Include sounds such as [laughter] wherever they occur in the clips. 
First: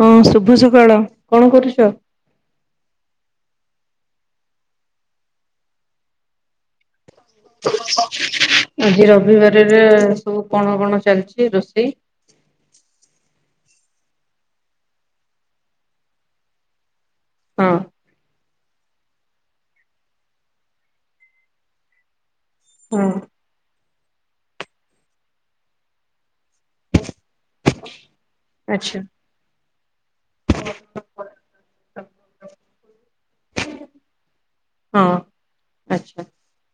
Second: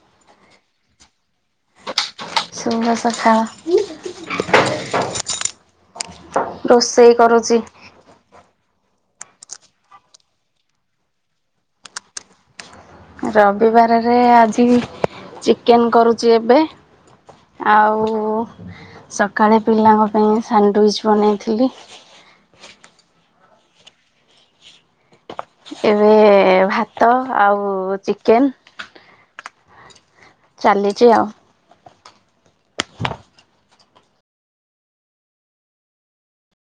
ହଁ ଶୁଭ ସକାଳ କଣ କରୁଛ? ଶୁଭ ସକାଳ। ରୋଷେଇ କରୁ ଆଜି ରବିବାର ରେ ସବୁ କଣ କଣ ଚାଲିଛି ରୋଷେଇ? ରବିବାର ରେ ଆଜି ଚିକେନ୍ କରୁଛି ଏବେ। ହଁ। ଆଉ ସକାଳେ ପିଲାଙ୍କ ପାଇଁ ସାଣ୍ଡୁଇଚି ବନେଇଥିଲି। ହୁଁ। ଏବେ ଭାତ ଆଉ ଚିକେନ୍। ଆଚ୍ଛା। ଚାଲିଚି ଆଉ। [unintelligible] ହଁ ଆଚ୍ଛା।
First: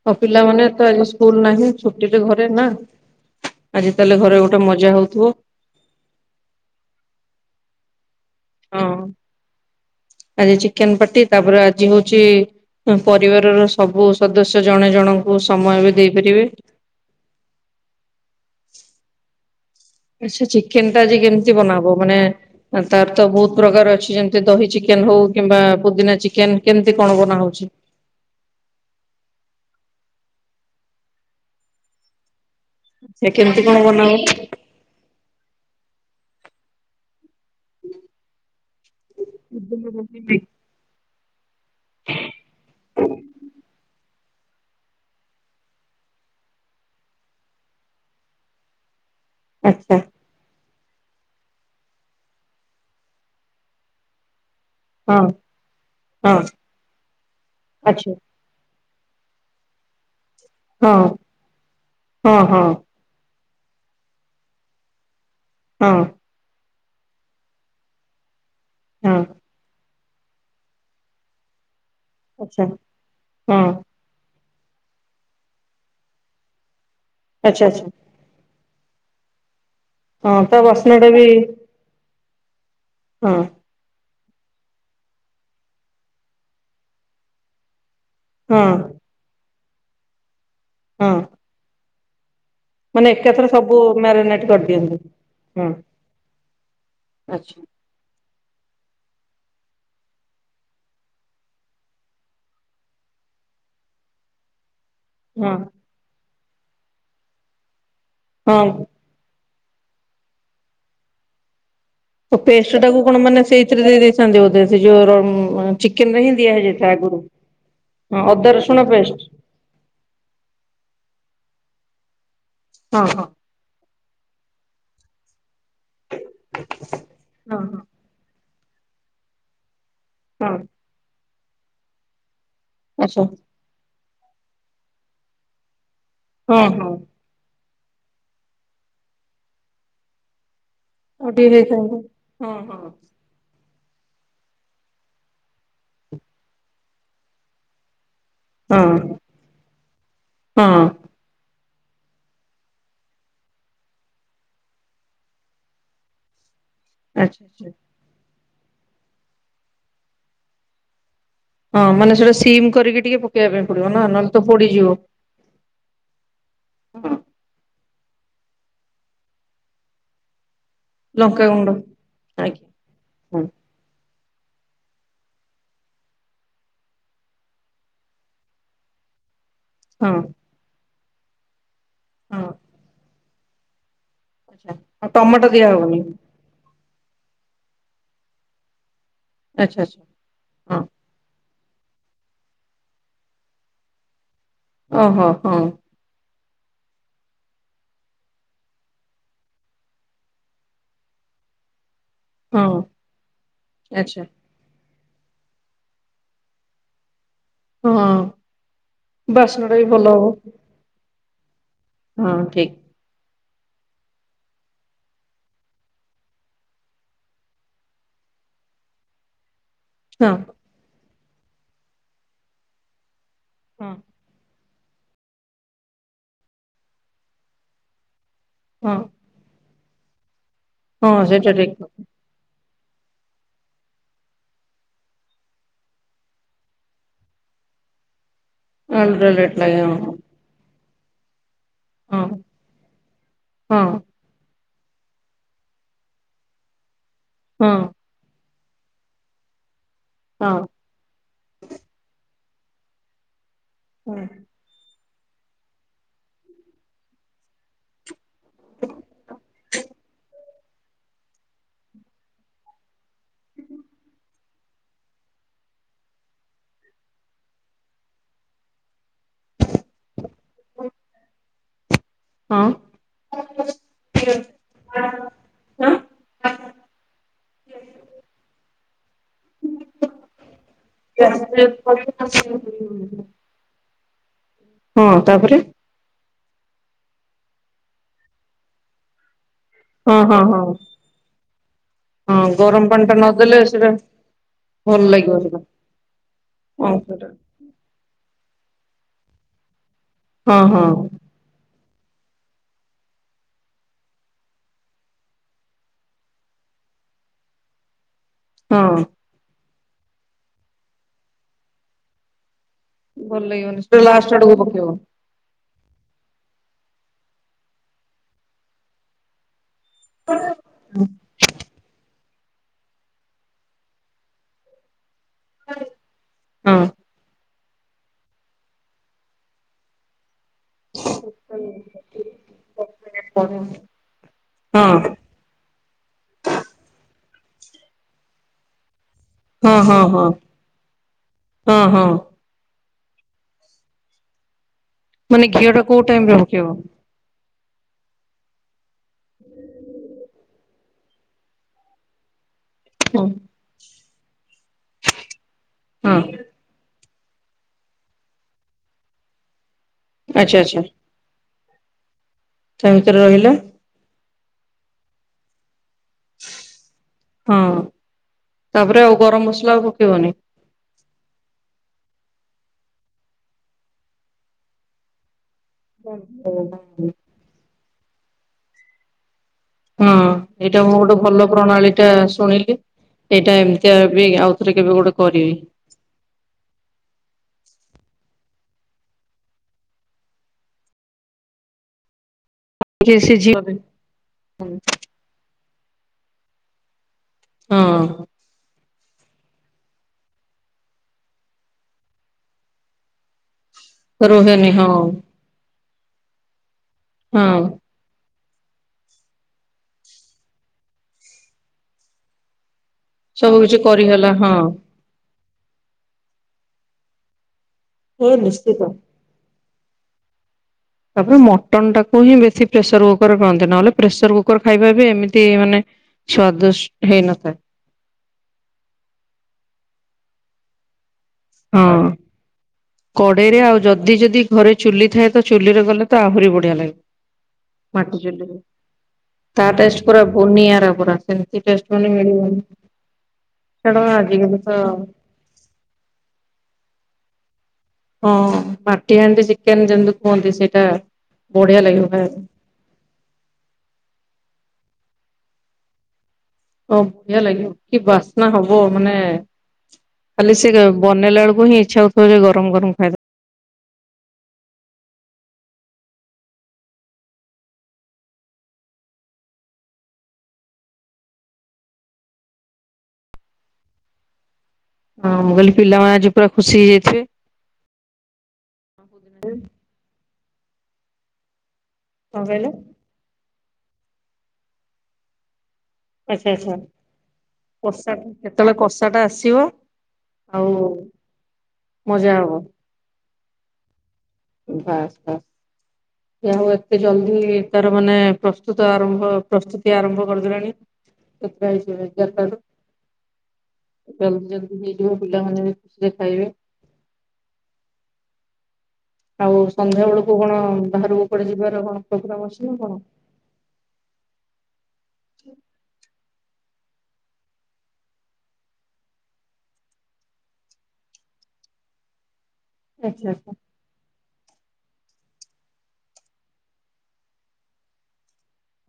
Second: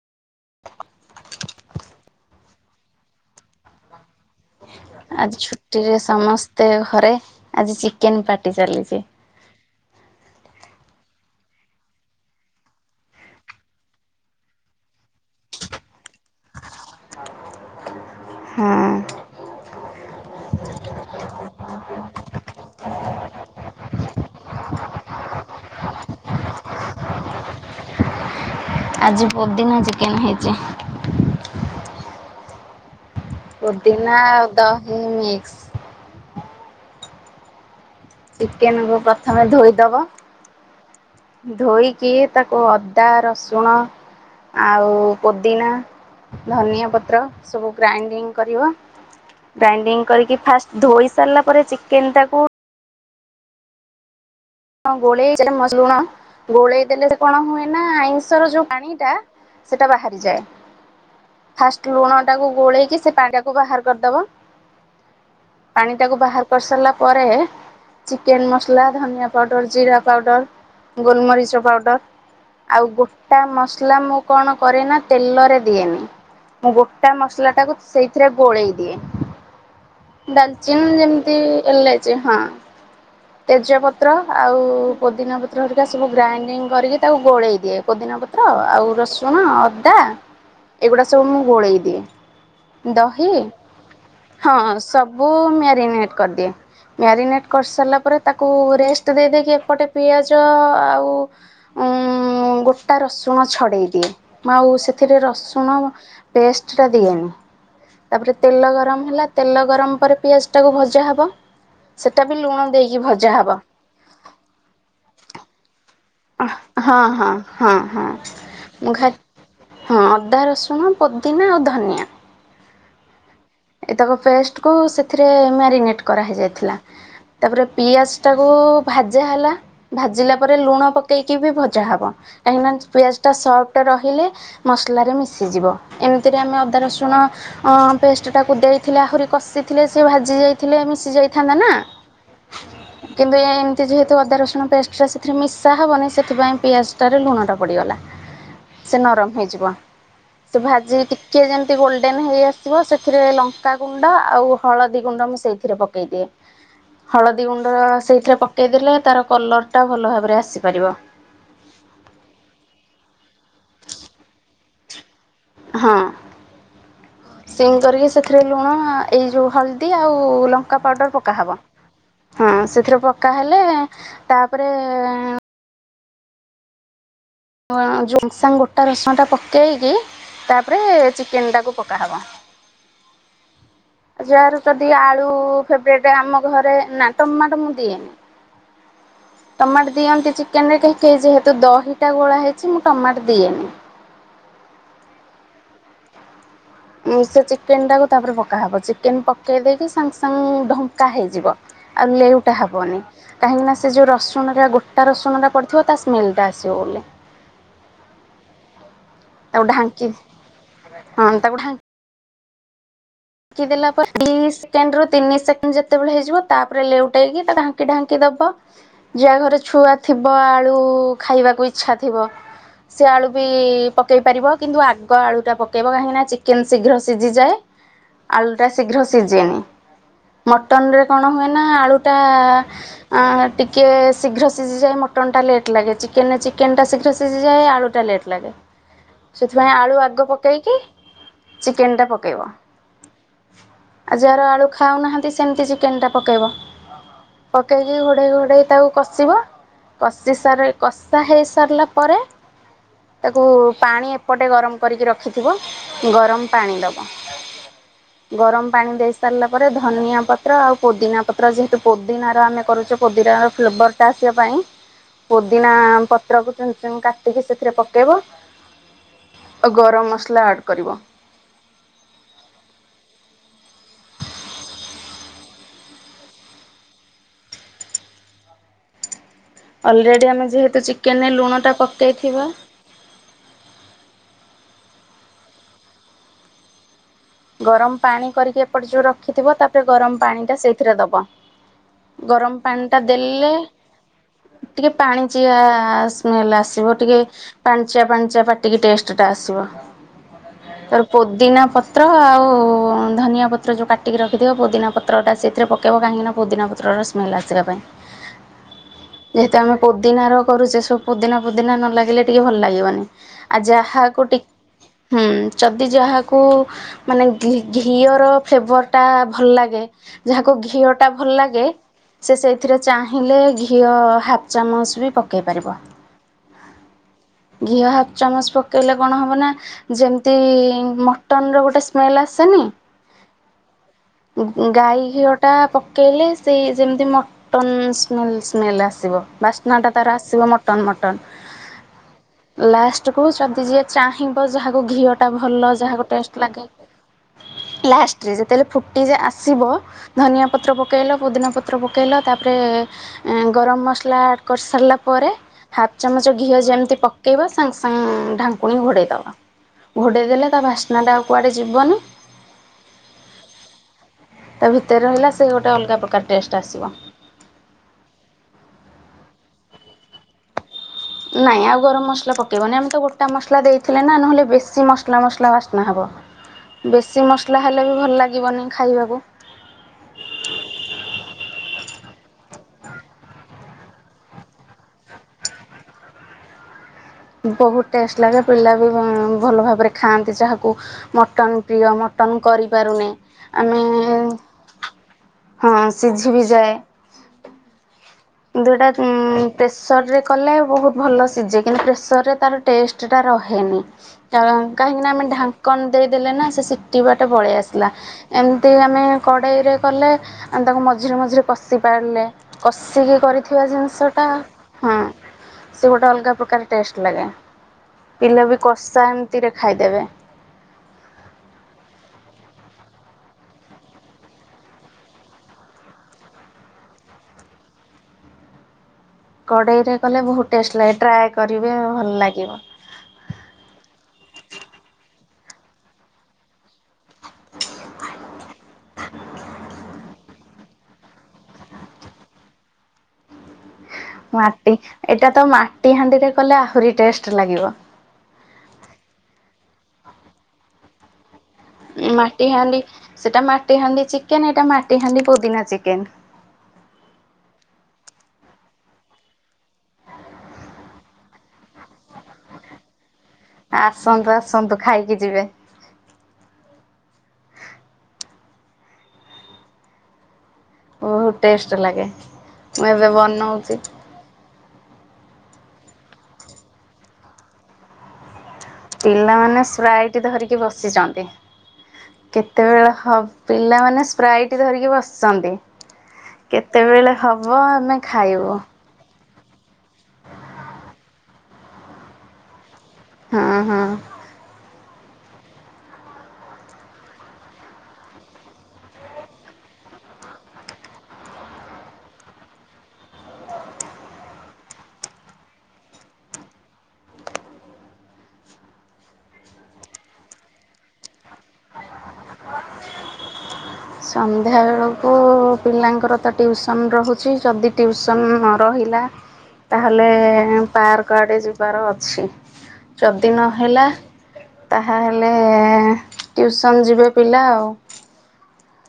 ହଉ ପିଲାମାନେ ତ ଆଜି ସ୍କୁଲ ନାହିଁ ଛୁଟିରେ ଘରେ ନା ଆଜି ତାହେଲେ ଘରେ ଗୋ ମଜା ହଉଥିବ। ପାର୍ଟି ରେ ସମସ୍ତେ ଘରେ ଆଜି ଚିକେନ୍ ପା ହଁ ଆଜି ଚିକେନ୍ ପାର୍ଟି ତାପରେ ଆଜି ହଉଛି ପରିବାରର ସବୁ ସଦସ୍ୟ ଜଣେ ଜଣଙ୍କୁ ସମୟ ବି ଦେଇପାରିବେ। ହଁ। ଆଚ୍ଛା ଚିକେନ୍ ଟା ଆଜି କେମିତି ବନାହବ ମାନେ ତାର ତ ବହୁତ୍ ପ୍ରକାର ଅଛି ଯେମିତି ଦହି ଚିକେନ୍ ହଉ କିମ୍ବା ପୁଦିନା ଚିକେନ୍ କେମିତି କଣ ବନା ହଉଛି? ଆଜି ପୋଦିନା ଚିକେନ୍ ହେଇଛି। ସେ କେମିତି କଣ ବନାହୁଏ? ପୁଦିନା ଆଉ ଦହି ମିକ୍ସ୍। ଚିକେନ୍ କୁୁ ପ୍ରଥମେ ଧୋଇଦବ। ଧୋଇକି ତାକୁ ଅଦା, ରସୁଣ ଆଉ ପୋଦିନା ଧନିଆ ପତ୍ର ସବୁ ଗ୍ରାଇଣ୍ଡିଙ୍ଗ୍ କରିବ। ଆଚ୍ଛା ଗ୍ରାଇଣ୍ଡିଙ୍ଗ୍ କରିକି ଫାଷ୍ଟ୍ ଧୋଇ ସାରିଲା ପରେ ଚିକେନ୍ ଟାକୁ ହଁ ଗୋଲେଇ ହଁ [unintelligible] ଗୋଳେଇ ଦେଲେ କଣ ହୁଏ ନା ଆଚ୍ଛା ଆଇଁଷର ଯୋଉ ପାଣି ଟା ସେଟା ବାହାରିଯାଏ ହଁ ଫାଷ୍ଟ୍ ଲୁଣ ହଁ ଟାକୁ ହଁ ଗୋଳେଇକି ସେ ପାଣି ଟା ବାହାର କରିଦବ ପାଣି ହଁ ଟାକୁ ବାହାର କରିସାରିଲା ପରେ ଚିକେନ୍ ମସଲା, ହଁ ଧନିଆ ପାଉଡ଼ର, ଜିରା ପାଉଡ଼ର, ଗୋଲମରିଚ ପାଉଡ଼ର ଆଚ୍ଛା ଆଉ ଗୋଟା ହଁ ମସଲା ମୁଁ କଣ କରେ ନା ତେଲରେ ଦିଏନି। ମୁଁ ଗୋଟା ଆଚ୍ଛା ମସଲାଟାକୁ ଆଚ୍ଛା ସେଇଥିରେ ଗୋଳେଇ ଦିଏ। ହଁ ତା ଡାଲଚିିନ ବାସ୍ନା ଟା ବି ଯେମିତି ଲଚ ହଁ ହଁ। କଜପତ୍ର ଆଉ ପୋଦିନା ପତ୍ର ହରିକା ସବୁ ଗ୍ରାଇଣ୍ଡିଙ୍ଗ କରିକି ତାକୁ ଗୋଳେଇ ଦିଏ। ପୋଦିନା ପତ୍ର ପତ୍ର ହଁ ଆଉ ରସୁଣ ଅଦା ଏଗୁଡା ହଁ ସବୁ ମୁଁ ଘୋଳେଇ ଦିଏ। ମାନେ ଦହି, ଏକାଥରେ ସବୁ ମ୍ୟାରିନେଟ ହଁ କରିଦିଅନ୍ତି। ସବୁ ହଁ ମ୍ୟାରିନେଟ କରିଦିଏ। ମ୍ୟାରିନେଟ ଆଚ୍ଛା କରିସାରିଲା ପରେ ତାକୁ ରେଷ୍ଟ ଦେଇ ଦେଇକି ଏପଟେ ପିଆଜ ଆଉ ଉ ଗୋଟା ରସୁଣ ଛଡ଼େଇ ଦିଏ। ଆଉ ସେଥିରେ ରସୁଣ ପେଷ୍ଟଟା ଦେଇଦିଏ। ତାପରେ ତେଲ ହଁ ଗରମ ହେଲା ତେଲ ଗରମ ପରେ ପିଆଜ ଟାକୁ ଭଜା ହବ। ସେଟା ବି ଲୁଣ ପେଷ୍ଟ ଦେଇକି ଟାକୁ କଣ ଭଜା ମାନେ ହବ ସେଇଥିରେ ଦେଇ ଦେଇେଇଥାନ୍ତି ବୋଧେ ସେ ଯୋଉ ଚିକେନରେ ହିଁ ଦିଆ ହେଇଯାଇଥାଏ ହଁ ଆଗରୁ ହଁ ହଁ ହଁ ହ ଅଦା ରସୁଣ ମୁଁ ଖା ପେଷ୍ଟ ହଁ ଅଦା ରସୁଣ ପୋଦିନା ଆଉ ଧନିଆ ହଁ ହଁ। ଏତକ ପେଷ୍ଟକୁ ସେଥିରେ ମ୍ୟାରିନେଟ କରାହେଇଯାଇଥିଲା, ହଁ ତାପରେ ହଁ ପିଆଜ ଟାକୁ ଭାଜା ହେଲା ଭାଜିଲା ହଁ ପରେ ଲୁଣ ପକେଇକିବି ଭଜା ହବ। କାହିଁକିନା ଆଚ୍ଛା ପିଆଜଟା ସଫ୍ଟ ରହିଲେ ମସଲାରେ ମିଶିଯିବ ଏମ ଏଥିରେ ଆମେ ହଁ ହଁ ଅଦାରସୁଣ ପେଷ୍ଟଟାକୁ ଦେଇଥିଲେ ଆହୁରି କଷି ଥିଲେ ଭାଜି ହେଇଯାଇଥିଲେ। ଆଉ ମିଶିଯାଇଥାନ୍ତା ଟିକେ ନା। ହେଇଥାନ୍ତା। ହଁ ହଁ [inaudible] କିନ୍ତୁ ଏମତି ଯେହେତୁ ଅଦା ରସୁଣ ପେଷ୍ଟଟା ସେଥିରେ ମିଶା ହେବନି ସେଥିପାଇଁ ପିଆଜଟାରେ ଲୁଣଟା ପଡ଼ିଗଲା। [inaudible] ସେ ନରମ ହେଇଯିବ ସେ ହଁ ଭାଜି ଟିକେ ଯେମିତି ଗୋଲଡେନ ହେଇ ଆସିବ ସେ ଏଥିରେ ଲଙ୍କା ଗୁଣ୍ଡ ଆଉ ହଳଦୀ ଗୁଣ୍ଡ ମୁଁ ସେଇଥିରେ ପକେଇଦିଏ। ଆଚ୍ଛା ହଳଦୀ ଆଚ୍ଛା। ଗୁଣ୍ଡ ସେଇଥିରେ ପକେଇଦେଲେ ତାର କଲରଟା ଭଲ ଭାବରେ ଆସିପାରିବ। ହଁ ମାନେ ସେଟା ସିମ୍ କରିକି ଟିକେ ପକେଇବା ପାଇଁ ପଡିବନା ନହେଲେ ତ ପୋଡିଯିବ। ହଁ ହଁ ସିଙ୍ଗ କରିକି ସେଥିରେ ଲୁଣ ଏଇ ଯୋଉ ହଳଦୀ ଆଉ ଲଙ୍କା ଲଙ୍କା ପାଉଡର ପକା ହବ ଲଙ୍କାଗୁଣ୍ଡ ହଁ ଆଜ୍ଞା ସେଥିରେ ପକା ହଁ ହେଲେ ତାପରେ ଯୋଉସାଙ୍ଗ ଗୋଟା ରସୁଣ ଲଟା ପକେଇକି ହଁ ତାପରେ ଚିକେନ ଟାକୁ ପକେଇ ପକହବ। ହଁ। [inaudible] ଯାହାର ଆଚ୍ଛା ଯଦି ଆଉ ଆଳୁ ଟମାଟୋ ଦିଆହବନି ଫେବ୍ରେଟ ଆମ ଘରେ ନା ଟମାଟୋ ମୁଁ ଦିଏନି। ଆଚ୍ଛା ଟମାଟ ଆଚ୍ଛା ଦିଅନ୍ତି ଚିକେନରେ ହଁ କେହି ଯେହେତୁ ଦ ଏଇଟା ଗୋଳା ହେଇଛି ମୁଁ ଟମାଟ ଦିଏନି। ଅ ହ ହଁ। ମୁଁ ସେ ଚିକେନଟାକୁ ତାପରେ ପକାହବ, ଚିକେନ ପକେଇ ଦେଇକି ସାଙ୍ଗେ ସାଙ୍ଗେ ଢଙ୍କା ହେଇଯିବ। [inaudible] ସେଇଟା ହଁ। ହେବନି କାହିଁକିନା ସେ ଯେଉଁ ଆଚ୍ଛା ରସୁଣଟା ଗୋଟା ରସୁଣଟା ପଡ଼ିଥିବ ତା ସ୍ମେଲ୍ଟା ଆସିବ ବୋଲି। ହଁ। ତାକୁ ବାସ୍ନାଟା ବି ଭଲ ଢାଙ୍କି ହବ ହଁ ତାକୁ ଢାଙ୍କ ହଁ ଠିକ। ପକେଇଦେଲା ପରେ ଦି ସେକେଣ୍ଡରୁ ତିନି ସେକଣ୍ଡ ଯେତେବେଳେ ହେଇଯିବ ତାପରେ ଲେଉଟେଇକି ତା ଢାଙ୍କି ଢାଙ୍କି ଦବ। ଯାହା ଘରେ ଛୁଆ ହଁ। ଥିବ ଆଳୁ ଖାଇବାକୁ ଇଛା ଥିବ ସେ ଆଳୁ ବି ପକେଇ ହଁ ପକେଇ ପାରିବ କିନ୍ତୁ ଆଗ ଆଳୁଟା ପକାଇବ କାହିଁକିନା ଚିକେନ୍ ଶୀଘ୍ର ସିଝିଯାଏ। ଆଳୁଟା ହଁ ଶୀଘ୍ର ସିଝେନି, ମଟନ ରେ ହଁ କଣ ହୁଏ ସେଇଟା ନା ଠିକ୍ ଆଳୁଟା ଟିକେ ଶୀଘ୍ର ସିଝିଯାଏ, ମଟନଟା ଲେଟ୍ ଲାଗେ। ଚିକେନ ଚିକେନଟା ଶୀଘ୍ର ସିଝିଯାଏ ଆଳୁଟା ଲେଟ୍। ଲାଗେ ଆଳୁଟା ଲେଟ୍ ସେଥିପାଇଁ ଲାଗେ ହଁ ଆଳୁ ଆଗ ପକେଇକି, ଚିକେନ ଟା ହଁ। ପକେଇବ। ହଁ। ଆଉ ଯାହାର ଆଳୁ ଖାଉନାହାନ୍ତି ସେମିତି ଚିକେନଟାକୁ ପକାଇବ ହଁ ପକାଇକି ଘୋଡ଼େଇ ଘୋଡ଼େଇ ତାକୁ କଷିବ କଷି ହଁ ସାରି କଷା ହେଇସାରିଲା ପରେ ତାକୁ ପାଣି ହଁ ଏପଟେ ଗରମ କରିକି ରଖିଥିବ ଗରମ ପାଣି ଦେବ। ଗରମ ପାଣି ଦେଇ ସାରିଲା ପରେ, ଧନିଆ ପତ୍ର ପତ୍ର ଆଉ ପୋଦିନା ପତ୍ର ଯେହେତୁ ପୋଦିନାର ଆମେ କରୁଛୁ ପୋଦିନାର ଫ୍ଲେବରଟା ଆସିବା ପାଇଁ ପୋଦିନା ପତ୍ରକୁ କାଟିକି ସେଥିରେ ପକେଇବ। ଆଉ ଗରମ ମସଲା ଆଡ଼୍ କରିବ। ହଁ। ହଁ। ଅଲରେଡି ଆମେ ଯେହେତୁ ଚିକେନରେ ହଁ ଲୁଣଟା ପକେଇଥିବା ହଁ ତାପରେ ଗରମ ପାଣିଟା କରିକି ଏପଟେ ଯେଉଁ ରଖିଥିବ ତାପରେ ହଁ ଗରମ ହଁ ପାଣିଟା ହଁ ସେଇଥିରେ ଦେବ ହଁ ଗରମ ପାଣିଟା ପାଣି ଟା ଦେଲେ ନଦେଲେ ସେଟା ଟିକେ ଭଲ ଲାଗିବ ପାଣିଚିଆ ସେଟା ସ୍ମେଲ ହଁ ଆସିବ ଟିକେ। ସେଟା ପାଣିଚିଆ ପାଣିଚିଆ ପାଟିକି ଟେଷ୍ଟଟା ଆସିବ। ହଁ ହଁ। ତାର ପୋଦିନା ପ ତ୍ର ଆଉ ଧନିଆ ପତ୍ର ଯୋଉ କାଟିକି ରଖିଥିବ ପୋଦିନା ପତ୍ରଟା ସେଥିରେ ପକାଇବ କାହିଁକିନା ପୋଦିନା ପତ୍ରର ରସ ମେଲାଚରା ପାଇଁ। ହଁ। ଯେହେତୁ ଆମେ ପୋଦିନା ର କରୁଛେ ସବୁ ପୋଦିନା ପୋଦିନା ନ ଲାଗିଲେ ଟିକେ ଭଲ ଲାଗିବାନି। ଭଲ ଲାଗିବନି ସେଟା ଲାଷ୍ଟ ଆଡକୁ ପକେଇବ। ହୁଁ ଯଦି ଯାହାକୁ ମାନେ ଘିଅର ଫ୍ଲେଭରଟା ଭଲ ଲାଗେ ଯାହାକୁ ଘିଅ ଟା ଭଲ ଲାଗେ ସେ ସେଇଥିରେ ଚାହିଁଲେ ଘିଅ ହାଫ୍ ଚାମଚ ବି ପକା କେଇ ପାରିବ। ହଁ। ଘିଅ ହାଫ ଚାମଚ ପକେଇଲେ କଣ ହବ ନା ଯେମତି ଟନର ଗୋଟେ ସ୍ମେଲ୍ ଆସେନି? [unintelligible] ଗାଈ ଘିଅ ଟା ପକେଇଲେ ସେଇ ଯେମିତି ମଟନ ସ୍ମେଲ ଆସିବ। ବାସ୍ନା ଟା ହଁ ତାର ହଁ ଆସିବ ମଟନ ମଟନ। ହଁ ହଁ ଲାଷ୍ଟ କୁ ଯଦି ଯିଏ ଚାହିଁବ ଯାହାକୁ ଘିଅ ଟା ମାନେ ଭଲ ଘିଅ ଟା କୋଉ ଯାହାକୁ ଟାଇମ ଟେଷ୍ଟ ରେ ଲାଗେ। ପକେଇବ ହଁ ଲାଷ୍ଟ ରେ ଯେତେବେଳେ ଫୋ ଟିକେ ଯେ ଆସିବ ଧନିଆ ପତ୍ର ପକାଇଲ ପୋଦିନା ପତ୍ର ପକାଇଲ ତାପରେ ହଁ ଗରମ ମସଲା ଆଡ କରିସାରିଲା ପରେ ହାଫ୍ ଚାମଚ ଘିଅ ଯେମିତି ପକେଇବା ସାଙ୍ଗେ ସାଙ୍ଗେ ଢାଙ୍କୁଣୀ ଘୋଡେଇଦବ। ଘୋଡେଇ ଦେଲେ ଆଚ୍ଛା ତା ଆଚ୍ଛା ବାସ୍ନା ଟା ଆଉ କୁଆଡେ ଯିବନି। ତା ଭିତରେ ରହିଲେ ତା ଭିତରେ ରହିଲା ସେ ଗୋଟେ ଅଲଗା ପ୍ରକାର ଟେଷ୍ଟ ଆସିବ। ହଁ ତାପରେ ଆଉ ଗରମ ମସଲା ପକେଇବନି। ନାଇଁ ଆଉ ଗରମ ମସଲା ପକେଇବନି ଆମେ ତ ଗୋଟା ମସଲା ଦେଇଥିଲେ ନା ନହେଲେ ବେଶୀ ମସଲା ମସଲା ମସଲା ବାସ୍ନା ହେବ ବେଶୀ ମସଲା ହେଲେ ବି ଭଲ ଲାଗିବନି ଖାଇବାକୁ। ହଁ ଏଇଟା ମୁଁ ଗୋଟେ ଭଲ ପ୍ରଣାଳୀ ଟା ଶୁଣିଲି। ଏଇଟା ଏମିତି ବି ଆଉ ଥରେ କେବେ ଗୋଟେ କରିବି। ବହୁତ ଟେଷ୍ଟ ଲାଗେ ପିଲା ବି ଭଲ ଭାବରେ ଖାଆନ୍ତି ଯାହାକୁ ମଟନ୍ ପ୍ରିୟ ମ। ଟନ କରିପାରୁନି ଟିକେ ସେ ଝିଅ ବି ଆମେ ହଁ ସିଝି ବି ଯାଏ। ହୁଁ। ଦୁଇଟା ପ୍ରେସରରେ କଲେ ବହୁତ ଭଲ ସିଝେ କିନ୍ତୁ ପ୍ରେସରରେ ତାର ଟେଷ୍ଟଟା ରହେନି। ରୁହେନି ହଁ କାହିଁକି ନା ଆମେ ଢାଙ୍କନ ଦେଇଦେଲେ ନା ସେ ସେତିକି ବାଟ ହଁ ପଳେଇ ଆସିଲା। ଏମିତି ଆମେ କଡ଼େଇରେ କଲେ ଆମେ ତାକୁ ମଝିରେ ମଝିରେ କଷିପାରିଲେ କଷି। କଶିକି ସବୁ କରିଥିବା କିଛି ଜିନିଷଟା କରିହେଲା ହଁ ସେ ଗୋଟେ ଅଲଗା ପ୍ରକାର ଟେଷ୍ଟ ଲାଗେ ହଁ ପିଲା ବି ନିଶ୍ଚିତ। କଷା ଏମିତି ରେ ଖାଇଦେବେ। ତାପରେ ମଟନ ଟାକୁ ହିଁ ବେଶୀ ପ୍ରେସର କୁକୁର ଖାଆନ୍ତି ନହେଲେ ପ୍ରେସର କୁକର ଖାଇବା ବି ଏମିତି ମାନେ ସ୍ଵାଦୁଷ୍ଟି ହେଇନପାରେ। କଡେଇରେ କଲେ ବହୁତ ଟେଷ୍ଟ ଲାଗେ ଟ୍ରାଏ କରିବେ ହଁ। ଭଲ ଲାଗିବ। କଡେଇରେ ଆଉ ଯଦି ଯଦି ଘରେ ଚୁଲି ଥାଏ ତ ଚୁଲିରେ ଗଲେ ତ ଆହୁରି ବଢିଆ ଲାଗିବ। ମାଟି ଚଲିରେ ତା ଟେଷ୍ଟ ପୁରା ବନିଆରା ପୁରା ଏମିତି ଟେଷ୍ଟ ମାନେ ମିଳିବନି। ଛାଡ ଆଜିକାଲି ତ ମାଟି ଏଟା ତ ମାଟି ହାଣ୍ଡିରେ କଲେ ଆହୁରି ଟେଷ୍ଟ ଲାଗିବ। ହଁ ମାଟି ହାଣ୍ଡି ଚିକେନ ଯେମିତି କୁହନ୍ତି ସେଇଟା। ବଢିଆ ଲାଗିବ ଖାଇବାକୁ ମାଟି ହାଣ୍ଡି ସେଟା ମାଟି ହାଣ୍ଡି ଚିକେନ ଏଇଟା ମାଟି ହାଣ୍ଡି ପୋଦିନା ଚିକେନ। ଓ ବଢ଼ିଆ ଲାଗିବ କି ବାସ୍ନା ହବ ମାନେ। ଖାଲି ସେ ବେଳକୁ ହିଁ ଇଚ୍ଛା ହଉଥିବ ଯେ ଗରମ ଗରମ ଖାଇଦବ। ଆସନ୍ତୁ ଆସନ୍ତୁ ଖାଇକି ଯିବେ। ବହୁତ ଟେଷ୍ଟ ଲାଗେ ମୁଁ ଏବେ। ହଁ ମୁଁ କହିଲି ପିଲାମାନେ ଆଜି ପୁରା ଖୁସି ହେଇଯାଇଥିବେ। ପିଲାମାନେ ସ୍ପ୍ରାଇଟ ଧରିକି ବସିଛନ୍ତି କଣ କହିଲେ କେତେବେଳେ ହବ। ପିଲାମାନେ ସ୍ପ୍ରାଇଟ୍ ଧରିକି ବସିଛନ୍ତି। ଆଚ୍ଛା ଆଚ୍ଛା କେତେବେଳେ ହବ ଆମେ ଖାଇବୁ। ସେଟା ଆସିବ ଆଉ ମଜା ହବ। ହଁ ହଁ। ବାସ୍ ବାସ୍। ଯାହା ହଉ ଏତେ ଜଲଦି ତାର ମାନେ ପ୍ରସ୍ତୁତ ଆରମ୍ଭ ପ୍ରସ୍ତୁତି ଆରମ୍ଭ କରିଦେଲଣି। ସପ୍ରାଇଜ ଦେବେ ଏଗାର ଟା ବେଳୁ। ଜଲ୍ଦୀ ଜଲ୍ଦୀ ହେଇଯିବ ପିଲାମାନେ ବି ଖୁସିରେ ଖାଇବେ। ଆଉ ସନ୍ଧ୍ୟା ବେଳକୁ କଣ ବାହହାର ଉପଡେ ଯିବାର କଣ ପୋଗ୍ରମ୍ ଅଛି ନା କଣ। ସନ୍ଧ୍ୟାବେଳକୁ ପିଲାଙ୍କର ତ ଟିଉସନ ରହୁଛି ଯଦି ଟିଉସନ ନ ରହିଲା। ତାହେଲେ ପାର୍କ ଆଡେ ଯିବାର ଅଛି। ଆଚ୍ଛା ଯଦି ଆଚ୍ଛା। ନହେଲା ତାହାହେଲେ ଟିଉସନ୍ ଯିବେ ପିଲା ଆଉ।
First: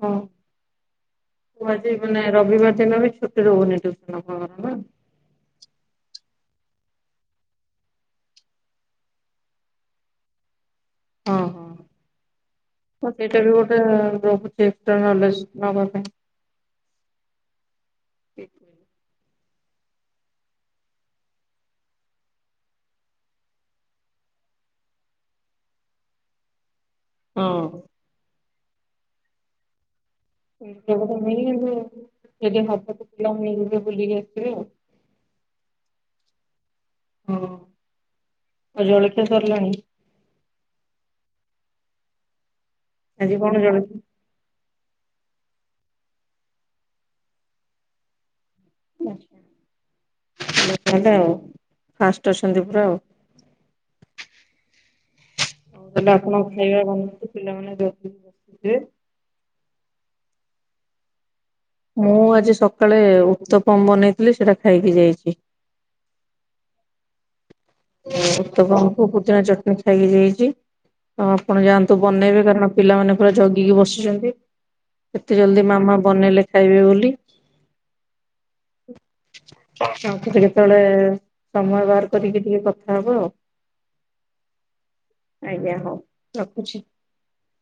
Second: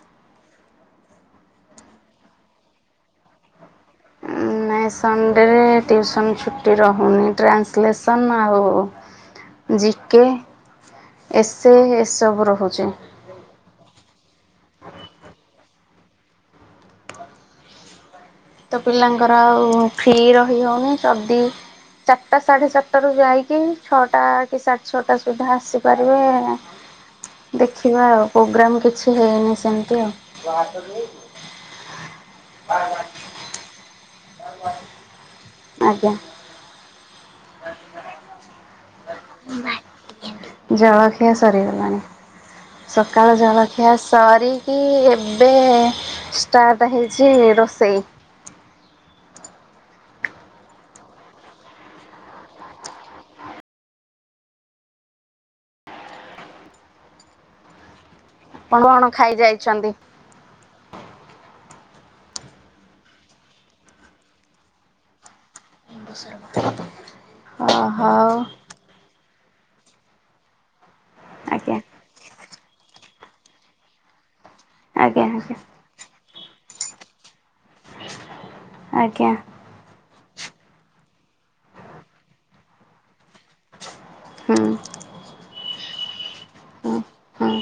ହଁ ମୁ ଆଜି ମାନେ ରବିବାର ଦିନ ବି ଛୁଟି ରହୁନି ତ। [inaudible] ନାଇଁ ସଣ୍ଡେରେ ଟ୍ୟୁସନ୍ ଛୁଟି ରହୁନି ଟ୍ରାନ୍ସଲେସନ୍ ଆଉ। ଜିକେ ଏସେ ଏସବୁ ରହୁଛେ। ଏଇଟା ବି ଗୋଟେ ରହୁଛି ଏକଷ୍ଟ୍ରା ନଲେଜ ନବା ପାଇଁ। ତ ପିଲାଙ୍କର ଆଉ ଫ୍ରି ରହି ହେଉନି ତ ଚାରିଟା ସାଢ଼େ ଚାରିଟାରୁ ଯାଇକି ଛଅଟା କି ସାଢ଼େ ଛଅଟା ସୁଦ୍ଧା ଆସିପାରିବେ। [unintelligible] ଦେଖିବା ଆଉ ପୋଗ୍ରାମ୍ କିଛି ହେଇନି ସେମିତି ଆଉ। ନେଇକି ଯିବେ ଯଦି ହବ ତ ପିଲାଙ୍କୁ ନେଇକି ବୁଲିକି ଆସିବି ଆଉ। ଆଜ୍ଞା। ହଁ ଆଉ ଜଳଖିଆ ସରିଲାଣି। ଜଳଖିଆ ସରିଗଲାଣି ଆଜି ସକାଳ କଣ ଜଳଖିଆ ସରିକି ଏବେ ଷ୍ଟାର୍ଟ ହେଇଛି ରୋଷେଇ। ଆଛା। [inaudible] ଫାଷ୍ଟ ଅଛନ୍ତି ପୁରା ଆଉ। ଆଉ ତାହେଲେ ଆପଣ ଖାଇବା ବନନ୍ତୁ ପିଲାମାନେ [inaudible] ଆପଣ କଣ ଖାଇ ଯାଇଛନ୍ତି। ମୁଁ ଆଜି ସକାଳେ ଉତ୍ତପମ ବନେଇଥିଲି ସେଇଟା ଖାଇକି ଯାଇଛି। [unintelligible] ହଉ ଉତ୍ତପମ କୁ ପୁଦିନା ଚଟଣି ଖାଇକି ଯାଇଛି ତ ଆପଣ ଆଜ୍ଞା ଯାଆନ୍ତୁ। ବନେଇବେ କାରଣ ପିଲାମାନେ ପୁରା ଜଗିକି ବସିଛନ୍ତି ଆଜ୍ଞା କେତେ ଆଜ୍ଞା ଜଲଦି ମାମା ବନେଇଲେ ଖାଇବେ ବୋଲି। ଆଜ୍ଞା। ଆଉ କେତେବେଳେ ସମୟ ବାହାର କରିକି ଟିକେ କଥା ହବ ଆଉ। ହୁଁ। ଆଜ୍ଞା ହଉ ରଖୁଛି। ହଁ।